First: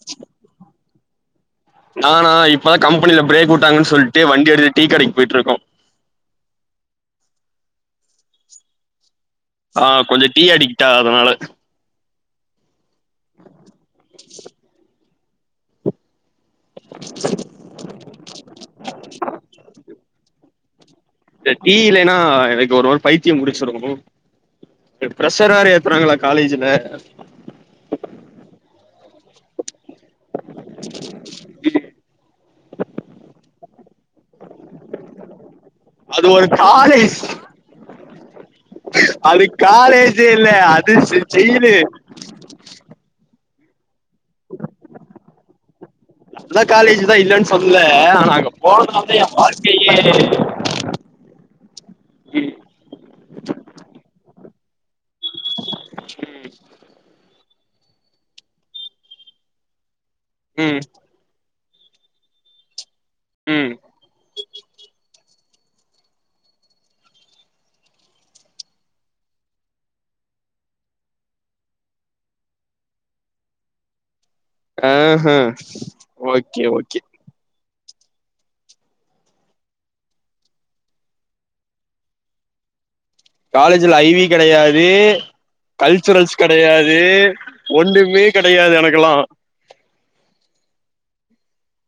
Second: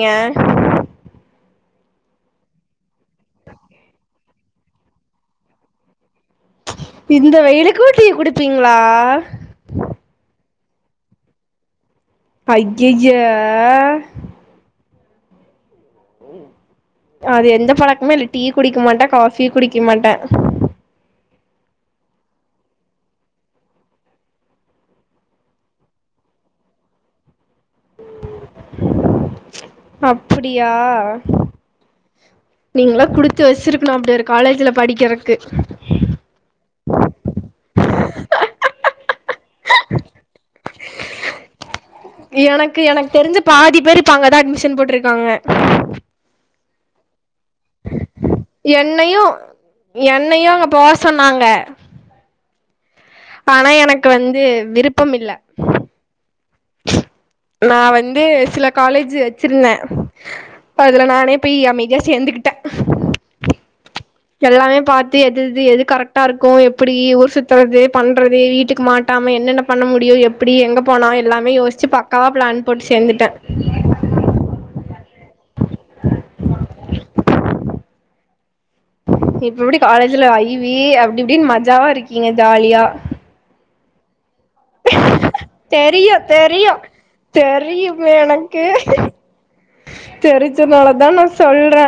ஏ நானா இப்பதா கம்பனில பிரேக் உட்டாங்கன் சொல்ட்டு வண்டி எடுத்து டீ கடைக் போயிட்ருக்கோ இந்த வெயிலுக்கு டீ குடிப்பீங்ளா ஆ கொஞ்சோ டீ அடிக்ட்டா அதனால அய்யய்ய அது எந்த பழக்மே இல்ல டீ குடிக்க மாட்டே காஃபியு குடிக்க மாட்டே இந்த த டீ இல்லேனா எனக் ஒரு ஒரு பைத்திய புடிச்சுரு ப்ரஷர் வேற ஏத்துறாங்ளா காலேஜ்ல அப்டியா நீங்களா குடுத்து வச்சிருக்ணு அப்டி ஒரு காலேஜ்ல படிக்கறக்கு அது ஒரு காலேஜ் அது காலேஜ் இல்ல அது ஷிச் ஜெயிலு எனக்கு எனக் தெருஞ்சு பாதி பேரு இப்ப அங்க தா அட்மிஷன் போட்ருக்காங்க நல்ல காலேஜ் தா இல்லன் சொல்லல ஆனா அங்க போறதா இருந்தா என்னையு எ வாழ்க்கையே என்னையு அங்க போ சொன்னாங்க ம் பண எனக்கு வந்து விருப்பம் இல்ல நா வந்து சில காலேஜ் வச்சிருந்தே ம் அதுல நானே பேய் அமைதியா சேந்துகிட்டே ம் எல்லாமே பாத்து எது எது எது கரக்ட்டா இருக்கு எப்பிடி ஊர் சுத்துறது பண்றது வீட்டுக்கு மாட் ட்டாம என்னன்ன பண்ண முடியு எப்புடி எங்க போனா எல்லாமே யோஸ்ச்சு பக்காவா ப்ளான் போட்டு சேந்துட்டே ஆஹ ஓகே ஓகே இப்ப எப்டி காலேஜ்ல ஐ வி அப்டி இப்டின் மஜாவா இருக்கீங்க ஜாலியா காலேஜுல ஐ வி கெடையா து தெரியு கல்ச்சுரல்ஸ் தெரியு கெடையாது தெரியுமே ஒன்னுமே கெடையாது எனக்கலா தெருஞ்சனாலதா நா சொல்றே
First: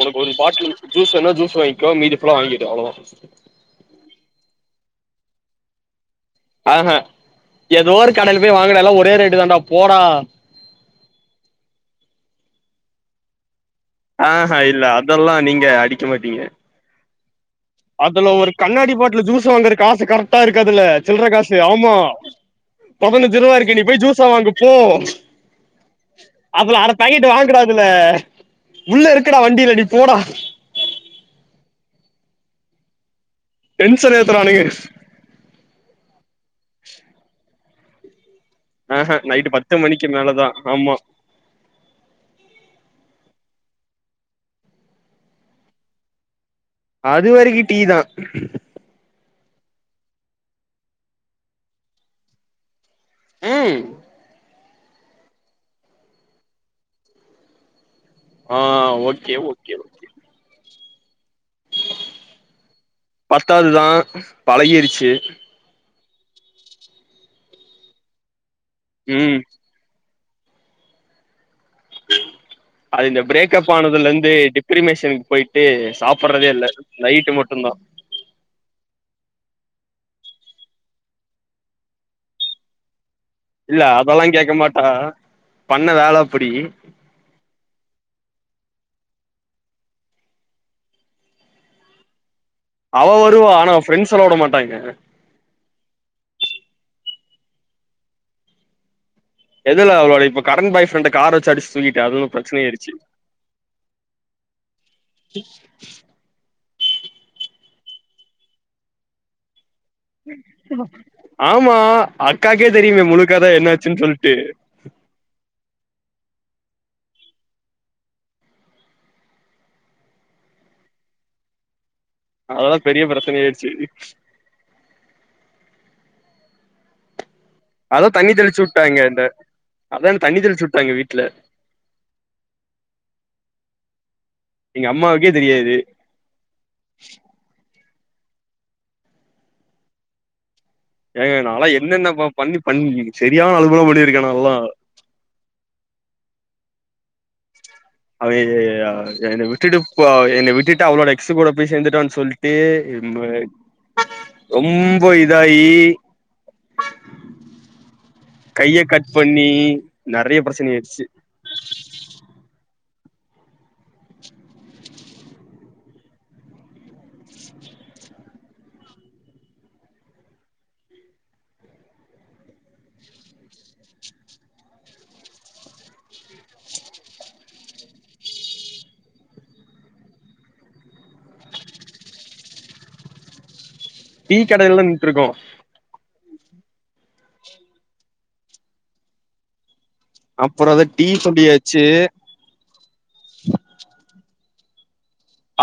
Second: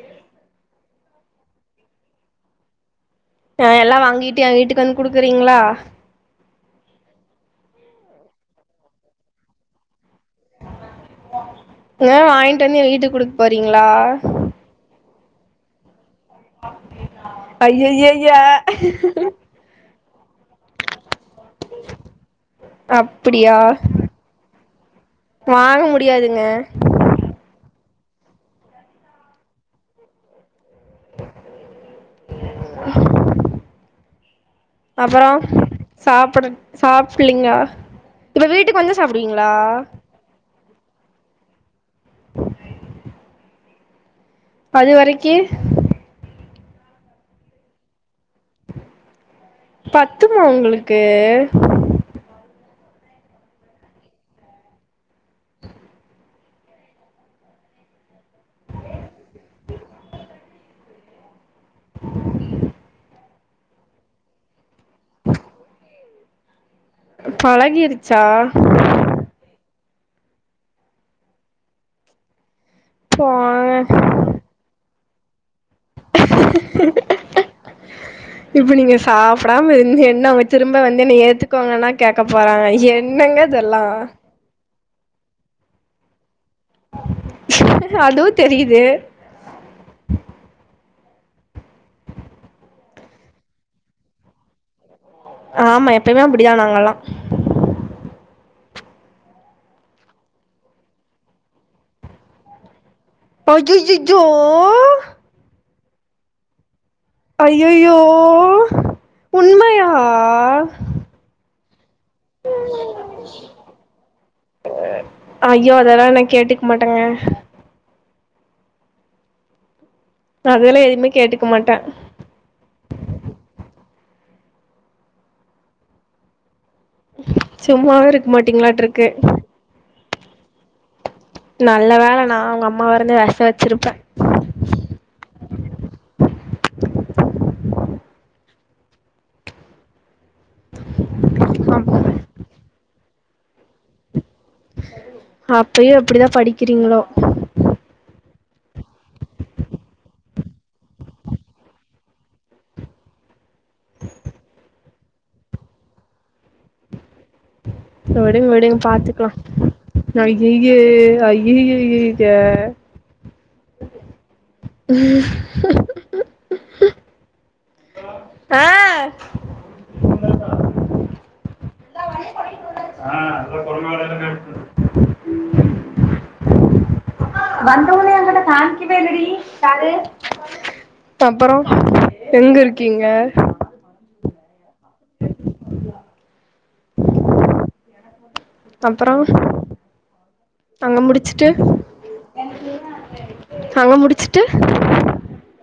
உனக் ஒரு பாட்லு ஜூஸ்வேனா ஜூஸ் வாங்கோ மீதி ஃபுல்லா வாங்கிகோ அவ்ளோ தா ஆ எல்லா வாங்கிட்டு எ வீட்டுக் வந் குடுக்குறீங்ளா ஆ ஹ எதோ ஒரு கடல போய் வாங்குடால்லா ஒரே ரேட்டுதாண்டா போடா ஏ வாங்கிட் வந்து எ வீட்டுக் குடுக் போறீங்ளா ஆ ஹா இல்ல அதல்லா நீங்க அடிக்க மாட்டீங்க ஐய்யய்யய்ய அதுல ஒரு கண்ணாடி பாட்லு ஜூஸு வாங்குற காசு கரட்டா இருக்காதுல்ல சில்ற காசு ஆமா அப்டியா பதினஞ்சுரூவாருக்கு நீ போய் ஜூஸ வாங்கு போ [unintelligible] முடியாதுங்க பாக்கெட்டு வாங்குடா அதுல உள்ளருக்குடா வண்டில நீ போடா [inaudible] டென்சன் ஏத்தரானுங்க அப்பறோ சாப்ட சாப்பில்லைங்கா இப்ப வீட் ஆஹ நைட்டு பத்து மணிக்கி மேலதா ஆமா [inaudible] அது வரைக்கி அது வரைக்கி டீ தா பத்துமா ஒங்களுக்கு ம் ஆ ஓகே ஓகே பத்தாதுதா பழகிர்ச்சு பழகிருச்சா ம் அது இந்த பிரேக்ப் போங்க ஆனதுல இருந்து டிப்ரிமேஷனுக்கு போயிட்டு சாப்பட்றதே இல்ல நைட்டு மட்டுந்தா இப்ப நீங்க சாப்டாம இருந்து என்ன அவுங்க திரும்ப வந்து என்ன ஏத்துக்கோங்ன்னா கேக்க போறாங்க என்னங்க இல்ல இதெல்லா அதல்லா கேக்க மாட்டா பண்ண வேல அப்புடி அதுவு தெரிது அவ வருவா ஆனா ஃப்ரெண்ட்ஸ்ல்லா உட மாட்டாய்ங்க ஆமா எப்பயுமே அப்டிதா நாங்கல்லா இல்லல்ல அவளோட இப்ப கரண்ட் பாய் ஃப்ரெண்ட கார வச்சு அடிச்சு தூக்கிட்டே அது வந்து பிரச்சன ஆய்டுச்சு ஐயய்யயோ [inaudible] ஐயயோ ஆமா அக்காக்கே தெரியுமே முழுக்கத என்னாச்சுன் சொல்ட்டு ஐயோ அதெல்லா நா கேட்டுக்க மாட்டேங்க அ அதெல்லா எதுமே கேட்டுக்க மாட்ட அதெல்லா பெரிய பிரச்சன ஆயிருச்சு சும்மாவே அதா இருக்க தண்ணி தெளிச்சு உட்டாங்கெ மாட்டீங்களாட்ருக்கு என்ன அதா தண்ணி தெளிச்சு உட்டாங்கெ வீட்ல நல்ல வேல நா ஒங்க அம்மாவா இருந்தா வெஷ வச்சிருப்பே எங்க அம்மாவுக்கே தெரியாது ஏங்க நாலா என்னென்ன ப பண்ணி பண்ணி செரியான அலும்பெல்லா பண்ணிருக்கே நாலா அப்பயு எப்டிதா படிக்கிறீங்களோ அவ எ அ என்ன விட்டுட்டு இப்ப என்ன விட்டுட்டு அவளோட எக்ஸு கூட போய் சேந்துட்டான் சொல்ட்டு [unintelligible] [inaudible] ரொம்ப இதாயி விடுங்க விடுங்க கைய கட் பாத்துக்லா பண்ணி நெறைய ஐயைய பிரச்சனை ஆயிடுச்சு ஐ ய்யய்யய்த ம் ஆ ஆ அதல்ல கொழப்பொ வேறங்க வந்தோனே அங்கன காமிக்கவே இல்லடி சாரு அப்பறோ எங்க இருக்கீங்க டீ கடைலதா நின்ட்ருக்கோ அப்பறோ அப்பறோ அதா டீ சொல்லியாச்சு ஹவ முடிச்சிட்டு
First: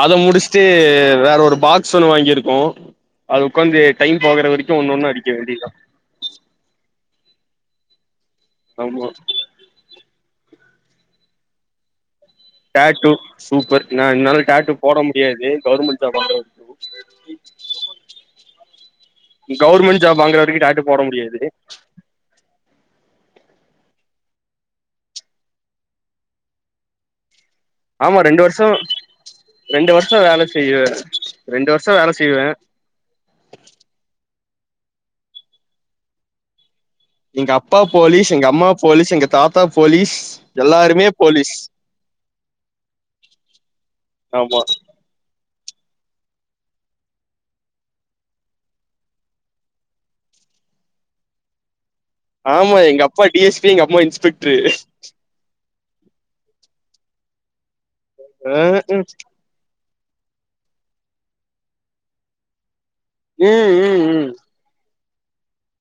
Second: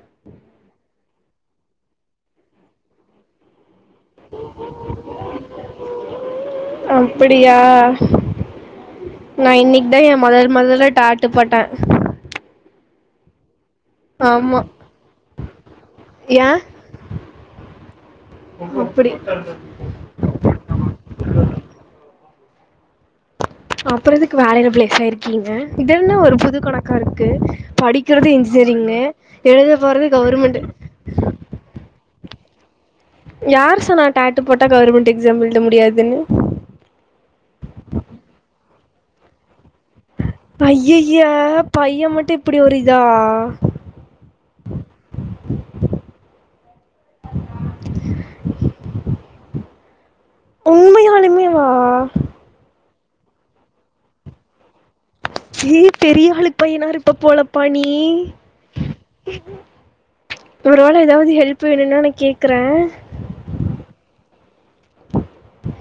அத முடிச்சுட்டு வேற ஒரு பாக்ஸ் ஒன்னு வாங்கிருக்கோ அத உக்காந்து டைம் போகற வரைக்கு ஒன்னு ஒன்னு அடிக்க வேண்டியது தா அப்பிடியா ஆமா நா இன்னைக்கு தா எ மொதல் மொதல்ல டாட்டு போட்டே டாட்டு சூப்பர் நா என்னால ஆமா டாட்டு போட முடியாது கவர்மெண்ட் ஜாப் வாங்குற ஏ வரைக்கு அப்படி கவர்மெண்ட் ஜாப் வாங்குற வரைக்கு டாட்டு போட முடியாது அப்பற எதுக்கு வேலைல பிளேஸாயிருக்கீங்க இதென்ன ஒரு புதுக்கணக்கா இருக்கு ஆமா படிக்கிறது ரெண்டு வருஷோ இன்ஜினியரிங்கு எழுத ரெண்டு போறது வருஷோ வேல கவர்மெண்ட்டு செய்வே ரெண்டு வர்ஷ வேல செய்வே யார் சொன்ன டாட்டு போட்டா கவர்மெண்ட் எக்ஸா எழுத முடியாதுன்னு எங்க அப்பா போலீஸ் எங்க அம்மா போலீஸ் எங்க தாத்தா போலீஸ் எல்லாருமே ஐயய்யோ போலீஸ் பைய மட்டு இப்டி ஒரு இதா ஆமா உண்மையாலுமே வா ஆமா எங்க அப்பா டி எஸ் பி எங்க அம்மா இன்ஸ்பெக்ட்ரு ஏ பெரியாளு பையனா இருப்ப போலப்பா நீ ஆ உ ஒரு வேல ஏதாவது ஹெல்ப் வேணும்ன்னா நா கேக்கறே ம் ம் ம்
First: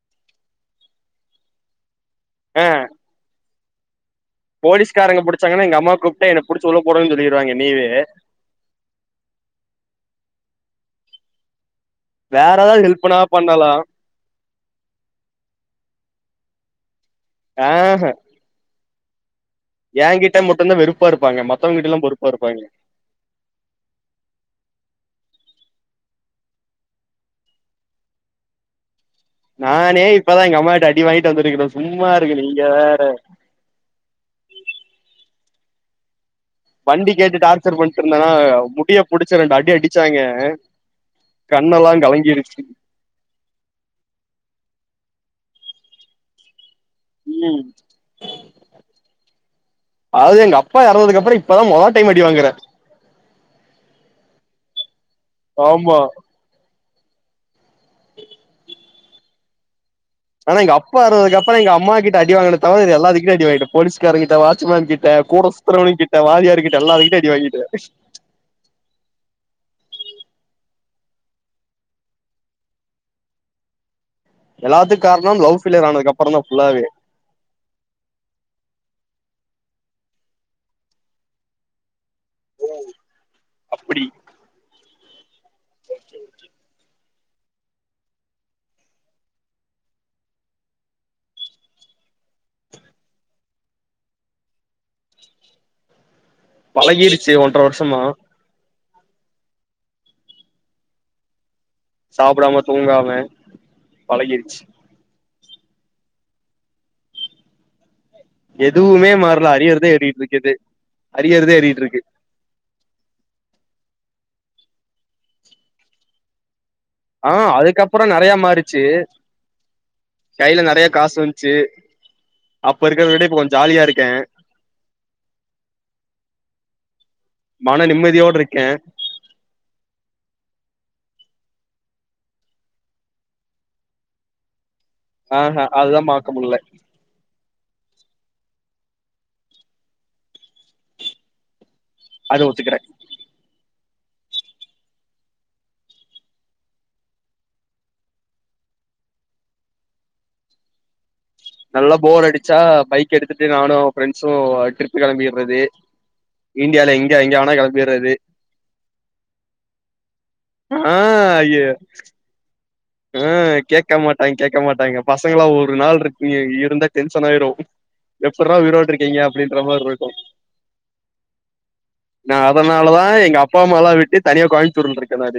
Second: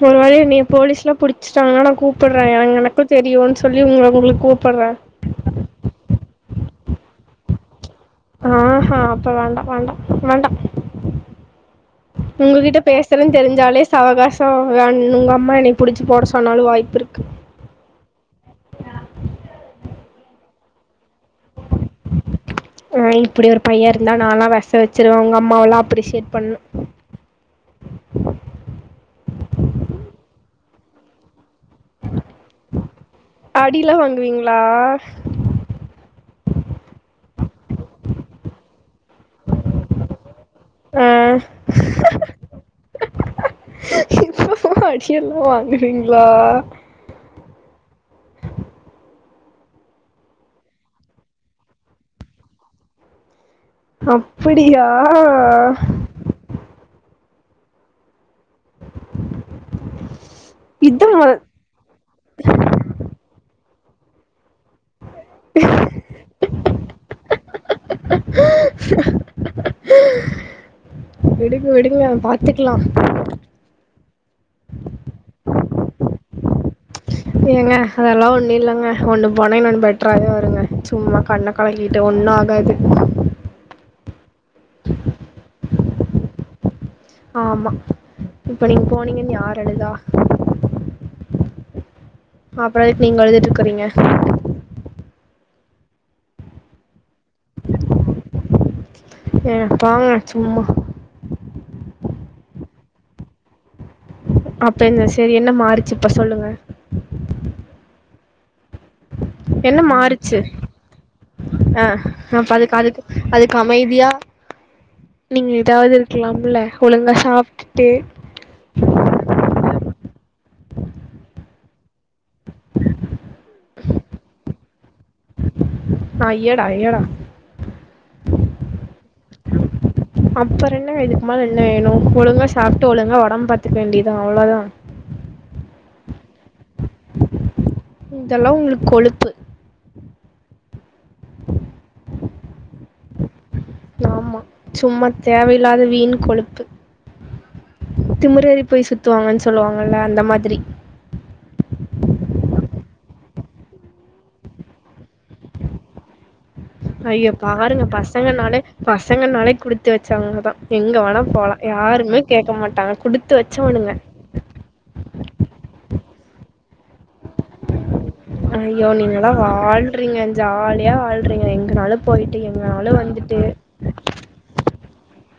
ஒரு வேல என்னைய போலீஸ்ல்லா புடிச்சட்டாங்கன்னா நா கூப்பற்றே அங்கன எனக்கு தெரியுன்னு சொல்லி உங்க உங்களுக் போலீகாரங்க புடிச்சாங்கானா எங்க அம்மா கூப்பிட்டே என்ன புடிச்சு உள்ள போடகன்னு சொல்லிடுவாங்க என்னையவே ஆஹோ அப்போ வேண்டா வேண்டா வேண்டா வேற உங்ககிட்ட ஏதாவது ஹெல்ப்னா பேசறன் பண்ணலா தெரிஞ்சாலே அவகாச வேண் உங்க அம்மா என்னைய புடிச்சு போட சொன்னாலு வாய்ப்பு இருக்கு ஆ ஹ ஏ கிட்ட மட்டுந்தா வெறுப்பா இருப்பாங்க மத்தவங்க கிட்ட எல்லா பொறுப்பா இருப்பாய்ங்க ஆ இப்டி ஒரு பைய இருந்தா நலா விஷோ வெச்சுருவே உங்க அம்மாவெல்லா அப்டிசைட் பண்ணு நானே இப்பதா எங்க ம்மா கிட்ட அடி வாங்கிட்டு வந்திருக்கே சும்மா இருங்க நீங்க வேற அடியிலா வாங்குவீங்ளா வண்டி கேட்டு டார்ச்சர் பண்ணட்டுருந்தனா முடிய புடிச்சி ரெண்டு அடி அடிச்சாங்க ஆ கண்ணெல்லா கலங்கிருச்சி இப்பவு அடிய எல்லா வாங்குறீங்ளா ம் அது எங்க அப்பா இறந்துதப்புறமா இப்பதா மொதா டைம் அடிவங்கற அப்படியா ஆமா ஆனா எங்க அப்பா இதா எறந்ததுக்கு அப்புற எங்க அம்மா கிட்ட அடிவாங்கனல் தவர மீதி எல்லாத்து கிட்டயு அடி வாங்கிட்ட போலீஸ்கார கிட்ட வாட்சமேன் கிட்ட கூட சுத்தரவனுங்கிட்ட வாத்தியார் கிட்ட எல்லார் கிட்டயு அடி வாங்கிட்ட விடுங்க விடுங்க பாத்துக்கலா எல்லாத்து காரணம் லவ் ஃபேலியர் ஆனதுக்கப்புறந்தா ஃபுல்லாவே ஏங்க அதெல்லா ஒண்ணு இல்லங்க ஒண்ணு போனா இன்னொன்னு பெட்டராே வருங்க சும்மா கண்ண கலக்கிட்டு ஒன்னு ஆகாது அப்படி ஆமா இப்ப நீங்க போனீங்கன்னு யார் அழுதா அப்புற எதுக் நீங்க அழுதுட்டு இக்கறீங்க பழகிருச்சு ஒன்ற வருசமா ஏங்த போங்க சும்மா சாப்டாம தூங்காம பழகிருச்சி அப்ப இருந்து சரி என்ன மாறிச்சி இப்ப சொல்லுங்க எதுவுமே மாறலா என்ன அறியறத்தா எறிட்டு மாறுச்சு இருக்குது அறியற்தே எறட்டு இருக்கு ப்ப அதுக்கு அதுக்கு அதுக்கு அமைதியா நீங்க ஏதாவது இருக்கலாமுல்ல ஆ அதுக்கப்பறோ நொறைய மாறுச்சி கையில நெறைய காசு வந்ச்சி அப்ப இருக்கறத விட இப்ப கொஞ்ச ஜாலியா இருக்கே ஐய்யட ஐய்யடா யா மன நிம்மதியோட இருக்கே அப்பறோ என்னங்க இதுக்கு மேல என்ன வேணு ஒழுங்கா சாப்ட்டு ஒழுங்கா உடம்பு பாத்துக்க வேண்டியதா அவ்ளோதா ஆ ஹா அதுதா பாக்க முல்ல இதெல்லா உங்குளுக் கொழுப்பு அது ஒத்துக்குரே நாம்மா சும்மா தேவையில்லாத வீண் கொழுப்பு திமுறேரி போய் சுத்துவாங்கன் சொல்லுவாங்கல்ல அந்த மாதுரி நல்லா போர் அடிச்சா பைக் எடுத்துட்டு நானு ஃப்ரெண்ட்ஸு அ டரிப்பு களம்பிற்றது ஐய பாருங்க பசங்கன்னாலே பசங்கன்னாலே குடுத்து வச்சவுங்கதா எங்க வணா போலா ஏ கேக்க மட்டா உ கேக்க மாட்டாங் கேக்க மாட்டாய்ங்க பசங்களா ஒரு நாள் ருக்கிங்கி இருந்தா டென்ஷன் ஆயிரு எப்புட்றா ஐயோ உயிரோட இருக்கீங்க நீங்கலா அப்டின்ற மாரி இருக்கு வாழ்றீங்க ஜால்யா வாழ்றீங்க எங்கனாலு போயிட்டு எங்னாலு வந்துட்டு மலா விட்டு தனியா கோய்ம்த்துர்ல்ருக்க நானு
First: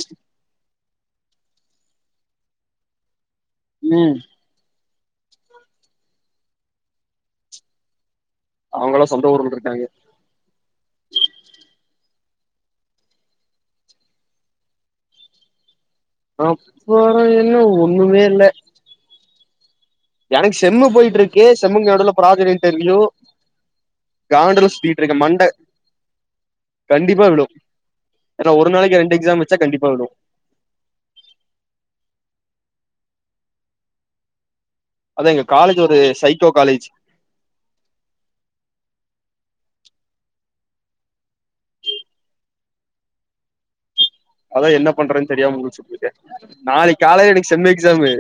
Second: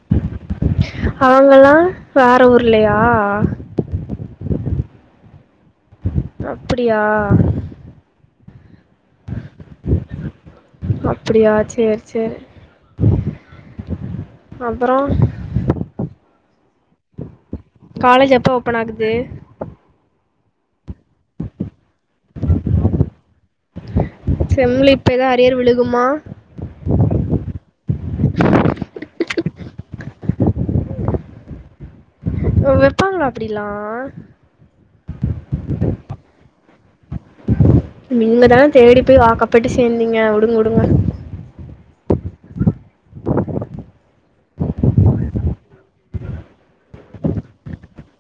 அவங்கல்லா வேற ஊர்லயா ம் அப்புடியா அவுங்கள்லா சொந்த ஊர்ல்ட்ருக்காங்கே அப்புடியா சேர் சேரு அப்பறோ அப்பற என்ன ஓ காலேஜ் எப்ப ஓப்பன் ஆகுது எனக்கு செம்மு போயிட்ருக்கு செம்முங் நெடுல்ல ப்ராஜெட் இன்டர்வியூ காண்டுல செம்ல சுத்திட்ருக்க இப்பதா மண்ட அரியர் விழுகுமா கண்டிப்பா விழு ஏன்னா ஒரு நாளைக்கு ரெண்டு எக்ஸாம் வெச்சா கண்டிப்பா விழு ஒ வெப்பாங்ளா அப்புடிலா அது எங்க காலேஜ் ஒரு சைக்கோ காலேஜ் நீங்க தான தேடி பொய் வாக்கப்பட்டு சேந்தீங்க உடுங்க உடுங்க அதா என்ன பண்றன் தெரியாம முழிச்சுட்ருக்கே நாளைக் காலைய எனக் செம் எக்ஸாமு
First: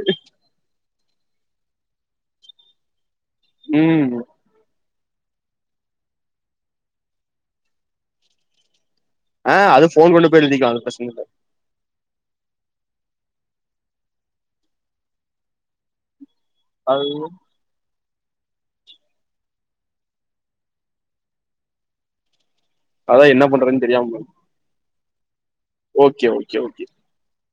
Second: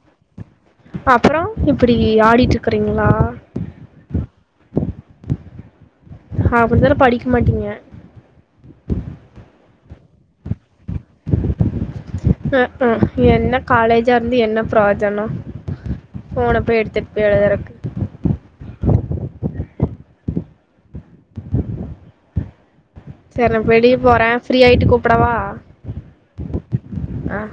அப்பறோ இப்புடி ஆடிட்ருக்குறீங்ளா ம் அப்புடிதாலு படிக் மாட்டீங்க அ அது ஃபோன் கொண்டு போய் எழுதிக்ல அது ப்ரஸ்ன் இல்ல அ அ என்ன காலேஜாருந்து என்ன ப்ரோஜனோ ஃபோன பே அது எடுத்துட் பெய் எழுத்றக்கு அதா என்ன சேர் நா பண்றதுன்னு வெளிய தெரியாம போற ப்ரீ ஆயிட்டு கூப்புடவா ஓகே ஓகே ஓகே அ